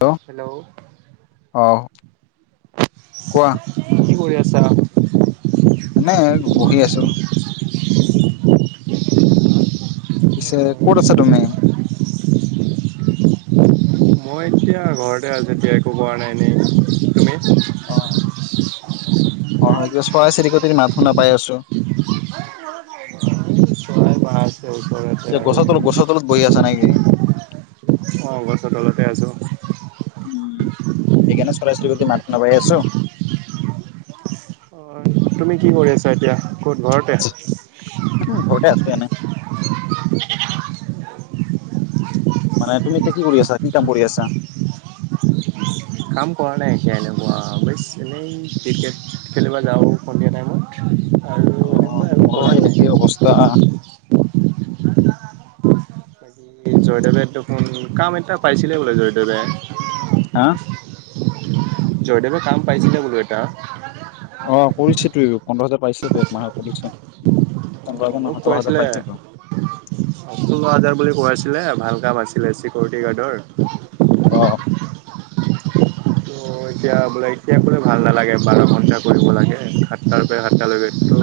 Hello অৱ, কোৱা চা এনে বহি আছো। পিছে ক'ত আছা তুমি? মই এতিয়া ঘৰতে আছো এতিয়া একো কৰা নাই এনে, তুমি অ' অ চৰাই চিৰিকটিৰ মাত শুনা পাই আছো। এই [unintelligible] ওচৰতে কিবা আৰু, গছৰ তলত গছৰ তলত বহি আছা নেকি অৱ গছৰ তলতে আছোঁ। চিৰিকটি মাত শুনা পাই আছো। অ তুমি কি কৰি আছা এতিয়া! ক'ত ঘৰতে? উম, ঘৰতে আছো এনে [unintelligible] মানে তুমি এতিয়া কি কৰি আছা কি কাম কৰি আছা? কাম কৰা নাই এতিয়া, এনেকুৱা বাছ এনেই ক্ৰিকেট খেলিবা যাওঁ সন্ধিয়া টাইমত আৰু অ অ এনেকুৱাই আৰু মোৰ কৰাই সেই নাই। একেই অৱস্থা। জয়দেৱেতুকুন কাম এটা পাইছিলে বোলে জয়দেৱে। হা জয়দেৱে কাম পাইছিলে বোলো এটা। অ কৰিছে তয়ো পোন্ধৰ হাজাৰ পাইছে বেগ মাহৰ কৰিছে অ পোন্ধৰ হাজাৰ নহয় মোক সোতৰ হাজাৰ কাইছিলে পাইছেতো ষোল্ল হাজাৰ বুলি কোৱাইছিলে আছিলে ভাল কাম আছিলে চিকিউৰিটি গাৰ্ডৰ অৱ [unintelligible] অঁ এতিয়া বোলে এতিয়া ক'লে ভাল নালাগে বাৰ ঘণ্টা কৰিব লাগে। সাতটাৰ পৰা সাতটালৈকে তো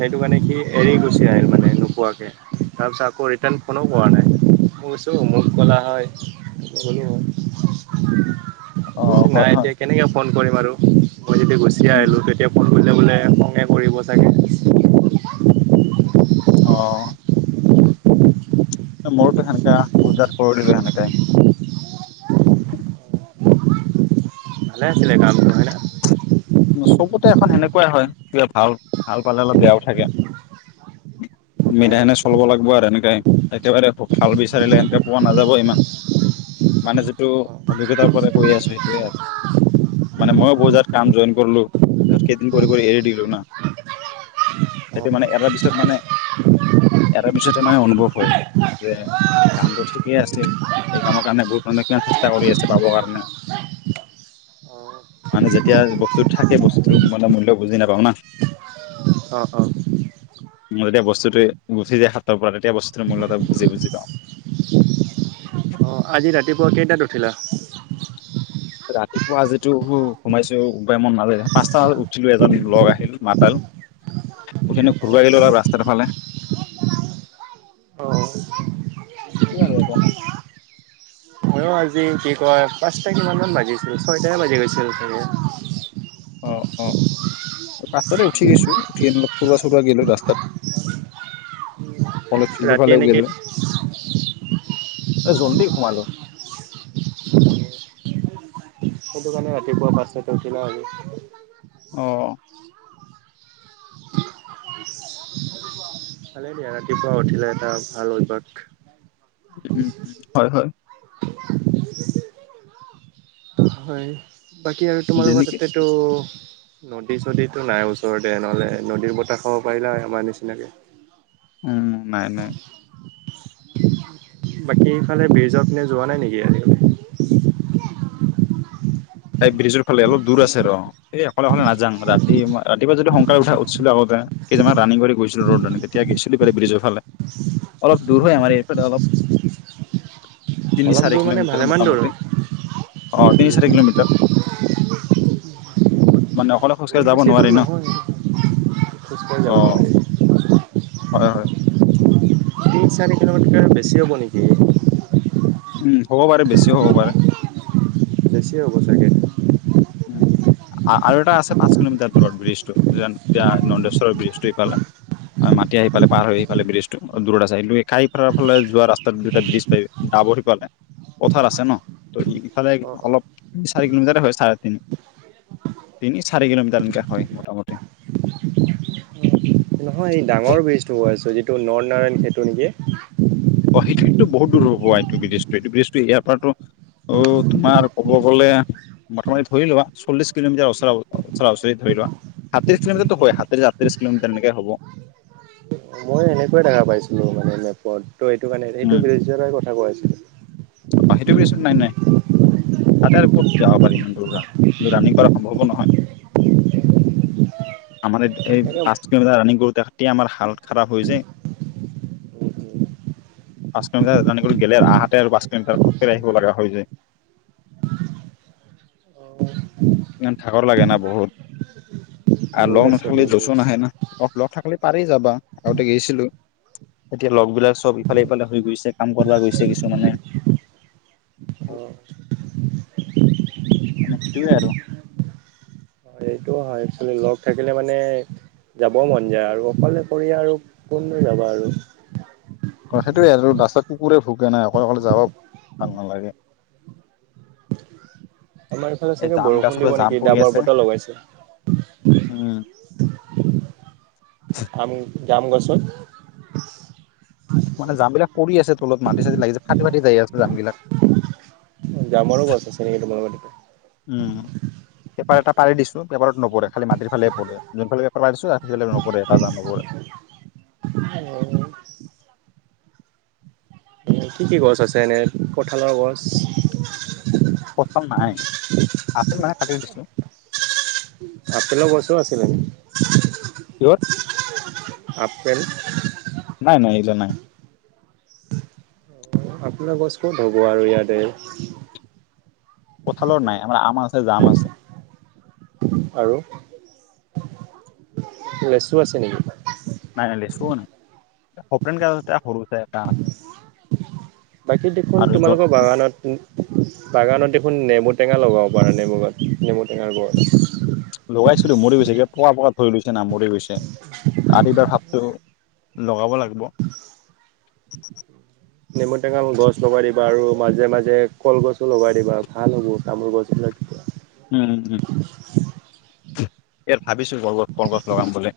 সেইটো কাৰণে কি এৰি গুছি আহিল মানে নোকোৱাকে তাৰপিছত আকৌ ৰিটাৰ্ণ ফোনো কৰা নাই মই কৈছোঁ মোক ক'লা হয়, গলো হয়। অ' [unintelligible] হয় নাই হয় এতিয়া কেনেকে ফোন কৰিম আৰু মই যেতিয়া গুচি উম আহিলো তেতিয়া ফোন বোলে বোলে খঙে কৰিব চাগে। অ মোৰতো সেনেকা বহুত জেগাত কৰি দিলো সেনেকাই ভালে আছিলে কামটো হয় না। চবতে এখন সেনেকুৱাই হয়, [unintelligible] ভাল ভাল পালে অলপ বেয়াও থাকে। মিলা হয় সনে একচুৱেলি চলাব লাগিব আৰু এনেকাই একেবাৰে ভাল বিচাৰিলে এনেকে পোৱা নাযাব ইমান। মানে যিটো অ' অভিজ্ঞতাৰ পৰা কৈ আছো সেইটোৱে আৰু মানে ময়ো বহুত অ' কাম জইন কৰলো। পিছত কেইদিন কৰি কৰি এৰি অ', দিলো হয়। না। সেইটো মানে এৰাৰ পিছত মানে এৰাৰ পিছতে মানে অনুভৱ হয় যে কামটো ঠিকেই আছিল এই কামৰ কাৰণে বহুত মানে কিমান চেষ্টা কৰি আছে পাব কাৰণে, মানে যেতিয়া [unintelligible] থাকে বস্তু মানে মূল্য বুজি নাপাওঁ না। অ অ ম যেতিয়া বস্তুটো গঠি যায় হাতৰ পৰা তেতিয়া বস্তুটোৰ মূল্য এটা বুজি বুজি পাওঁ। অঁ আজি ৰাতিপুৱা কেইটাত উঠিলা। ৰাতিপুৱা যিটো সোমাইছো উায় মন নাযায় পাঁচটাত উঠিলো এজন লগ আহিল মাতাল উখিনি ঘূুৰব গিলো আৰু ৰাস্তাৰ ফালে আৰু একো নাই। অ'। ময়ো আজি কি কয় পাঁচটা কিমানান বাজিছিলো ছয়টে বাজি গৈছিল। অ অ পস্ততে উঠি গৈছো উঠি আন অপ ফবা চুৰা গলো ৰাস্তাত কলেজ ফিল্ড ৰাতি ফালেও এনেকে গলো জলদি সুমালো সেইটো কাৰানে ৰাতি পুৱোৱা পচনে তে উতি নি অ ভালেই দিয়া ৰাতিপুৱা উঠিলে এটা ভাল অভ্যাস। উ উম উম হয় হয়। হয় বাকী আৰু তোমালোকৰ দেৰিকে তাতেটো নদী চদীতটো নাই ওচৰতে নহ'লে নদীৰ বতাহ খাব পাৰিলে আমাৰ নিচিনাকৈ। উম নাই নাই বাকী ইফালে ব্ৰিজৰ পিনে যোৱা নাই নেকি আজি ত ব্ৰিজৰ ফালে অলপ দূৰ আছে ৰ এই অকলে অকলে নাজ যা ৰাতিই কেতিয়াবা যদি সংস উঠা উঠিছিলো আগতে কেইজনানমান ৰানিং কৰি গৈছিলো ৰ'দ ৰানি তেতিয়া গ চি পেলাই ব্ৰিজৰ ফালে অলপ দূৰ হয় আমাৰ এইফালে অল। তিনি অলপ চাৰে দূৰ মানে কিলোমিটাৰ ভালেমান দূৰ হয় মোটামুটি অ তিনি চাৰে কিলোমিটাৰ [inaudible] মানে অক বহুত বেছি দূৰ নহয়। খোজকাঢ়ি যাব অ' নোৱাৰি হয় হয় তিনি চাৰি কিলোমিটাৰকৈ বেছি হ'ব নেকি? উম হ'ব পাৰে বেছিও হ'ব পাৰে। বেছি হ'ব চাগে। উম আৰু এটা আছে পাঁচ কিলোমিটাৰ দূৰত ব্ৰিজটো যে এতিয়া নন্দেশ্বৰৰ ব্ৰিজটো ইফালে মাটি আহিফালে পাৰ হৈ আহিফালে ব্ৰিজটো দূৰত আছে সাই ফালে যোৱা ৰাস্তাত দুটা ব্ৰিজ পাই ডাবৰ সিফালে পথাৰ আছে ন ত ইফালে অ অ অলপ চাৰ কিলোমিাৰ হয় ছাৰ [unintelligible] তিনি চাৰি কিলোমিটাৰ এনেকে হয় মোটামুটি নহয় এই ডাঙৰ বীজটোও আছে। যিটো নন নাৰায়ণ সেইটো নেকি? অহিক্ষীতটো বহু দূৰ হ'বোৱা। এই ব্ৰিজটো এইটো ব্ৰিজটো ইয়াৰ পৰা তোমাৰ ক'ব গ'লে মোটামুিৰি ধৰিলোৱা চল্লিশ কিলোমিটাৰ ওচ ওচৰা ওচৰি ধৰি লোৱা সাত্ৰিশ কিলোমিটাৰ ওচৰা-ওচৰি হয় সাত্ৰিশ আঠত্ৰিশ কিলোমিটাৰ এনেকে হ'ব। মই এনেকুৱয় দেখা পাইছিলো মানে নেপত ত' এইটো কাৰে উম, সেইটো বিৰধ দ কথা কোৱায় অ', সেইটো পিছত নাই নাই তাতে আৰু ক'ত যাব পাৰি আাৰ [unintelligible] এই, তাকে উম পাঁচ কিলোমিটাৰ ৰানিং কৰোতে তেতিয়া আমাৰ হাল খাৰাপ হৈ যায়। উম পাঁচ কিলোমিটাৰ ৰানিং কৰি গেলে আহহাতে আৰু পাচঁ [unintelligible] াৰ সখ আহিব লগা হৈ যায়, অ ইমান ঢাকৰ লাগে না বহুত আৰু দূৰ লগ আছে নাথাকিলে বহুত জচ দূৰ আছে। নাহে না, অ' লগ থাকিলে পাৰি যাবা, আগতে গৈছিলো। এতিয়া লগ বিলাক চব ইফালে ইফালে হৈ গৈছে কাম কৰ গৈছে কিছুমানে অঁ। মানে সেইটোৱে আৰু। এইটো হয়, একোৱেল লগ থাকিলে মানে, যাব মন যায়, আৰু অকলে কৰি, আৰু কোন যাবা আৰু। সেইটোোৱে [unintelligible] ৰাস্তা কুকুৰে ভোগে না, অকল অকলে যাব ভাল নালাগে। আমাৰ ইফালে এই চাগে জাম গাছৰ বৰষুণ দিব পৰা জাম নেকি, পৰি ডাবৰ আছে বতল লগাইছে, আমি যাম গছত মানে জাম বিলাক পৰি আছে তলত, মাটি চাটি লাগিছে, ফাটি ফাটি যাই আছে জাম বিলাক। জামাৰো গছ আছে নেকি তোমালোকৰ উম। তাতে? পেপাৰ এটা পাৰ দিছোঁ পেপাৰত নপৰে খালি মাটিৰ ফালে পৰে, যোন ফালে পাৰছো'আ হেফালে নপৰে, এটা জাম নপৰে অ [inaudible] এ'কি কি গছ আছে? এনে কঠালৰ গছ প্ৰথম নাই, আপেল মানে আ দিিছো [unintelligible] আপেলৰ গছো আছিলে। কিহত আপেল জনাই আপোনাৰ গছ ক'ত হ'ব আৰু ইয়াতে কঠালৰ নাই আমাৰ আম আছে জাম আছে। আৰু, লেচু আছে নেকি? নাই নাই লেচ নাই, [unintelligible] প সৰু আছে। বাকী দেখোন আৰু য তোমালোকৰ বাগানত, বাগানত দেখোন নেমু টেঙা লগাব পাৰে, নেমুৰ গছ, নেমু টেঙাৰ গছ। লগাইছিলো মৰি গৈছে কিবা পোক পোক লৈছে নাম মোৰ গৈছে অ', এইিবাৰ ভাবতেওঁ লগাব লাগিব। নেমু টেঙাল গছ লগাই দিবা আৰু মাজে মাজে কলগছো লগাই দিবা, ভাল হ'ব, তামোল গছ বিলাক উম', উম', উম। ইয়াত ভাবিছো ৰগছ কলগছ লগাম বুলি।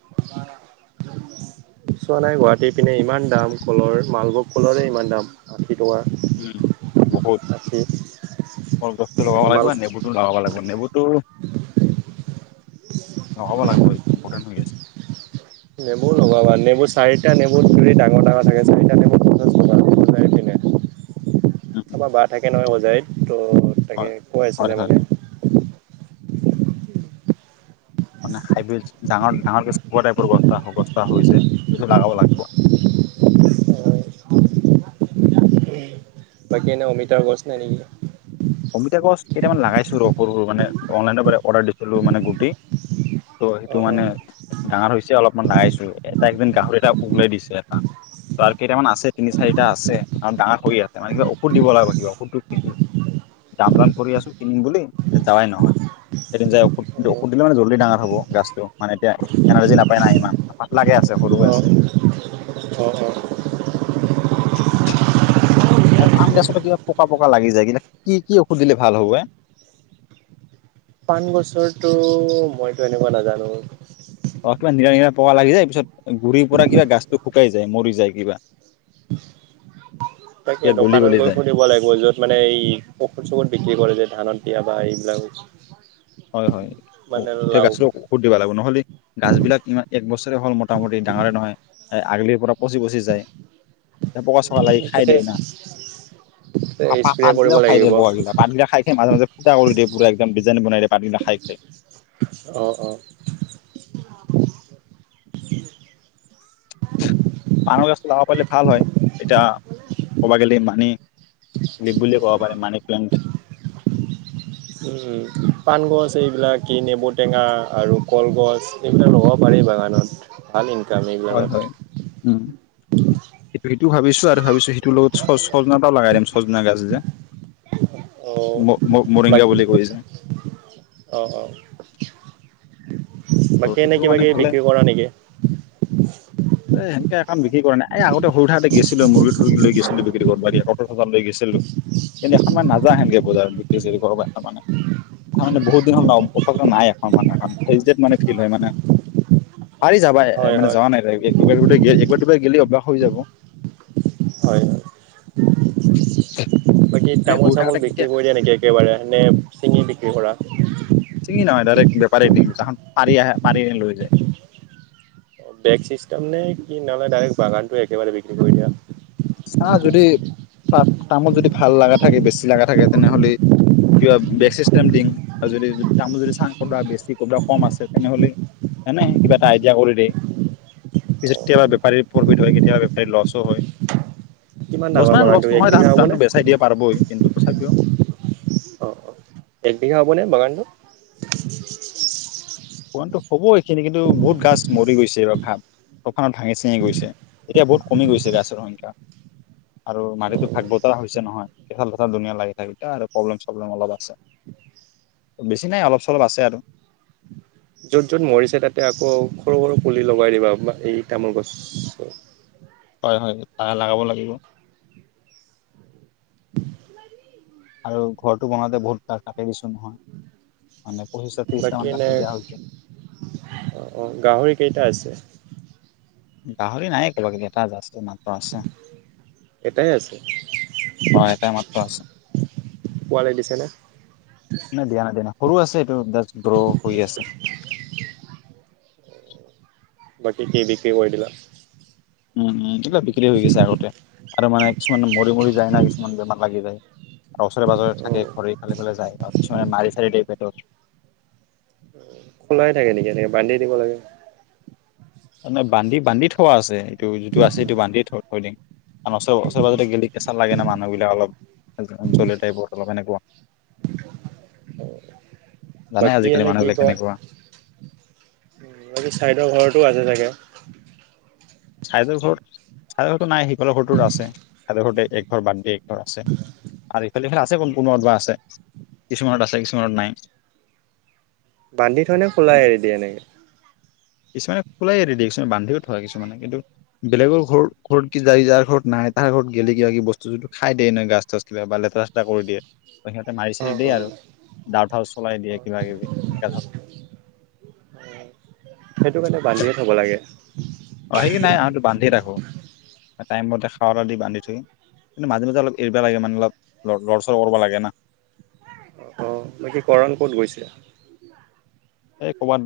চোৱা নাই গুৱাহাটী পিনে ইমান দাম কলৰ। মালভোগ কলৰে ইমান দাম। টকা উম বহুত, আশী কলগছটো লগাব লাগিব, মাল নেবুটো লগাব লাগিব, নেবুটো। লগাব লাগিব। ইম্পৰ্টেন হৈ আছে। নেমু লগবা। নেমুৰ চাৰিটা নেমু ধুৰি ডাঙৰ ডাঙৰ থাকে চাৰিটা নেমুই পিনে। উম, আমাৰ বা থাকে নহয় যাই। ত' হয়। তাকে হয়, কোৱাইছিলে হয় মানে। মানে হাইবিছ ডাঙৰ ডাঙৰকৈ চপৰ টাইপৰ গছটা গছতা হৈ যায় সেইটো লগাব লাগিব। বাকী এনেই অমিতাৰ গছ নাই নেকি? অমিতা গছ কেইটামান লাগাইছো ৰ, সৰু সৰু মানে অনলাইনৰ পৰা অৰ্ডাৰ দিছিলো মানে গুটি। ত' সেইটো অঁ মানে ডাঙৰ হৈছে। অলপমান দাঙাইছো এটা একদিন গাহৰি এটা উওলাই দিছে এটা। ত আৰু কেইটামান আছে তিনি চাৰিটা আছে আৰু ডাঙৰ কৰি আছে মানে কিবা ঔষধ দিব লাগিব কিবা ঔষধটো। যাম যাম কৰি আছো কিনিম বুলি, যাৱাই নহয়। এদিন যাই ঔষধ অঁ ঔষধ দিলে মানে জল্দি ডাঙৰ হ'ব গাছটো, মানে এতিয়া এনাৰ্জি নাপায় নাই ইমান পাতলাকে আছে সৰু হৈ অঁ অঁ অঁ অঁ আছে। আৰু পান গেছতে কিবা পকা পকা লাগি যায়। কিন্তু কি কি ঔষধ দিলে ভাল হ'ব এ। পাণ গছৰটো মইতো এনেকুৱা নাজানো। অ', কিবা প লাগি যায় পিছত। গুৰি পৰা কিবা গাছটো শুকাই যায়, মৰি যায় কিবা। তাকে কিবা গলি দোকানত গলি গৈ যায় সুধিব লাগিব য'ত মানে এই ঔষধ চৌখধ বিক্ৰী কৰে যে ধানত কেতিয়াবা এইবিলাক। হয় হয়। মানে এতিয়া লাও গাছটো ঔষুধ দিব লাগিব নহলে গাছ বিলাক ইমান এক বছৰে হ'ল মোটামুটি ডাঙৰে নহয়। আগলি পৰক পচি পচি যায়। পয়োৱা চকা লাগি খাই তাতে দিয়ে না। তাপা স্প্ৰে কৰিব আগগিলাও খাই দিয়ে লাগিব বগাগিলা আগগিলা খাই খাই মাজে মাজে। টাউলডে পোৰা একদম ডিজাইন বনাই দে। পানী নাখাইছে। অ', অ। পান গছটো লগাব পাৰিলে ভাল হয়। এতিয়া ক'ব গ'লে মানি, লীপ বুলিও ক'ব পাৰে। মানি প্লেণ্ট উম, পাণ গছ এইবিলাক কি নেমু টেঙা, আৰু কলগছ এইবিলাক লগাব পাৰি বাগানত। ভাল ইন হয় হয়, উম সেটো ত ভাবিছো আৰু ভাবিছো তো লগত সজনা টা লাগা দিম সজনা গাজ যে। অ' মৰিংগা বাকী বুলি কৈছে। অ' অ' বাকী এনেই কিবা কিবি বিক্ৰী কৰা নেকি? এ সেনকে এখন বিক্ৰী কৰা নাই। এই আগতে সৰু থাকোঁতে গৈছিলো মুৰ্গী ঠুৰ্গী লৈ গৈছিলো বিক্ৰী দিব। বাৰি ক চ লৈ গৈছিলো। কিন্তু এখন ম‌ই নাযাও সেনেকে বজাৰত বিক্ৰী ছিকি কৰবা। তাৰ মানে, তাৰ মানে বহুত দিন নব ওখ ক নিয়ে এখন এখন সেৰিজেত মানে। ফিল হয় মানে, পাৰি যাবা হয় মানে হয় যোৱা নাইগাৰ গ'লে অ [unintelligible] হৈ যাব হয় হয় বাকী মানে তামোল সৰু চামোল থাকোতে বিক্ৰী কেতিয়া কৰি দিয়া নেকি একেবাৰে এনেে চিঙি বিক্ৰী কৰা ছিঙি নহয় ডাইৰেক্ট বেপাৰী দিমখন পাৰি আহে পাৰি লৈ যায়। বেগ চিষ্টম নে কি নহ'লে ডাইৰেক্ট বাগানটো একেবাৰে বিক্ৰী কৰি দিয়া। চা যদি তামোল যদি ভাল লগা থাকে বেছি লগা থাকে তেনেহলে কিবা বেগচিষ্টেম দিম আৰু যদি তামোল যদি চাং কৰবা বেছি ক'ব কম আছে তেনেহলে হনেে কিবা এটা আইডিয়া কৰি দিয়ে পিছত অ' কেতিয়াবা বেপাৰীৰ প্ৰফিট হয় কেতিয়াবা বেপাৰী লছো হয়। কিমান লছ ডাঙৰ মানে লছ বাগানটো এক নহয় ত বিঘা তো হ'বনে? বেচাই দিয়ে পাৰবই কিন্তু তথাপিও অ অ এক বিঘা হ'বনে বাগানটো? পুৰণটো হ'ব এইখিনি কিন্তু বহুত গছ মৰি গৈছে এইবাৰ ভাত তফানত ভাঙি চিঙি গৈছে এতিয়া বহুত কমি গৈছে গছৰ সংখ্যা আৰু মাটিতো ভাগ বতৰা হৈছে নহয় কঁকাল ভঁথাল ধুনীয়া লাগি থাকতে আৰু প্ৰব্লেম চব্লেম অলপ আছে বেছি নাই অলপ চলপ আছে আৰু যত য'ত মৰিছে তাতে আকৌ সৰু সৰু পুলি লগাই দিবা এই তামোল গছ হয় হয় লগাব লাগিব আৰু ঘৰটো বনাওঁতে বহুত ক কাকে দিছো নহয় মানে পঁচিছটা ত্ৰিশটা বাকী মান এনে কাটি দিয়া হৈছে। অ গাহৰি কেইটা আছে। গাহৰি নায় ক'বাকেইি এটা যাছ মাত্ৰ আছে এটাই আছে অ এটাই মাত্ৰ আছে পোৱালি দিছে নে নাই দিয়া নাই দি ন সৰু আছে এইটো ব্ৰ হৈ আছে বাকী কি বিক্ৰী কৰি দিলা উম এটো কা বিক্ৰী হৈ গৈছে আগতে আৰু মানে কিছুমান মৰি মৰি যায় ন কিছুমান বেমাৰ লাগি যায় আৰু ওচৰে পাজৰে অ থাকে ঘৰে খালে পেললে যায় আৰু শু মাৰ চ দেপেটো খোলাই থাকে নেকি এনেকে বান্ধি দিব লাগে নে বান্ধি বান্ধি থোৱা আছে এইটো যিটো আছে সিটো বান্ধি থ থৈ দিম ন ওচৰে পাজতে গেলি কেঁচা লাগে ন মানুহবিলাক অলপ জ্বলে টাইপৰ অলপ এনেকুৱা- জানাই বাকী আজিকালি এনে কি মানুহবিলাক কয় কেনেকুৱা। চাইদৰ ঘৰতো আছে চাগে- চাইদ ঘৰ চাইদে ঘৰতটো নাই - বলে ঘৰটো আছে ততে ঘতে এক ঘৰ বাদ দে এক ঘৰ আছে আৰু ইফালে ইফালে আছে ক কোনবত বা আছে কিছুমানত আছে কিছুমানত নাই। বান্ধি থোৱা নে খোলাই এৰি দিয়ে এনেকে কিছুমানে খোলাই এৰি দিয়ে আৰু কিছুমানে বান্ধি থয় কিছুমানে- কিন্তু বেলেগৰ ঘ ঘৰত কি য যাৰ ঘৰত নাই তাৰ ঘৰত গেলে কিবা বস্তুটো খাই দিয়ে নহয় গছ চাছ কিবা বা লেতেৰা চেতেৰা কৰি দিয়ে। সিহঁতে মাৰি অ চাৰি দিয়ে অ আৰু অ ডাউ চাও চলাই দিয়ে কিবা কিবি সেনেকা। সেইটো কাৰণে বান্ধিয়ে থ'ব লাগে অ সেই কি নাই আহতটো বান্ধি থাকো। টাইমতে খাৱা দি বান্ধি থৈ কিন্তু মাজে মাজে অলপ এৰিব লাগে মানে অলপ লৰ চৰ কৰিব লাগে না। অ বে কি কৰণ কত গৈছে। এ কবাত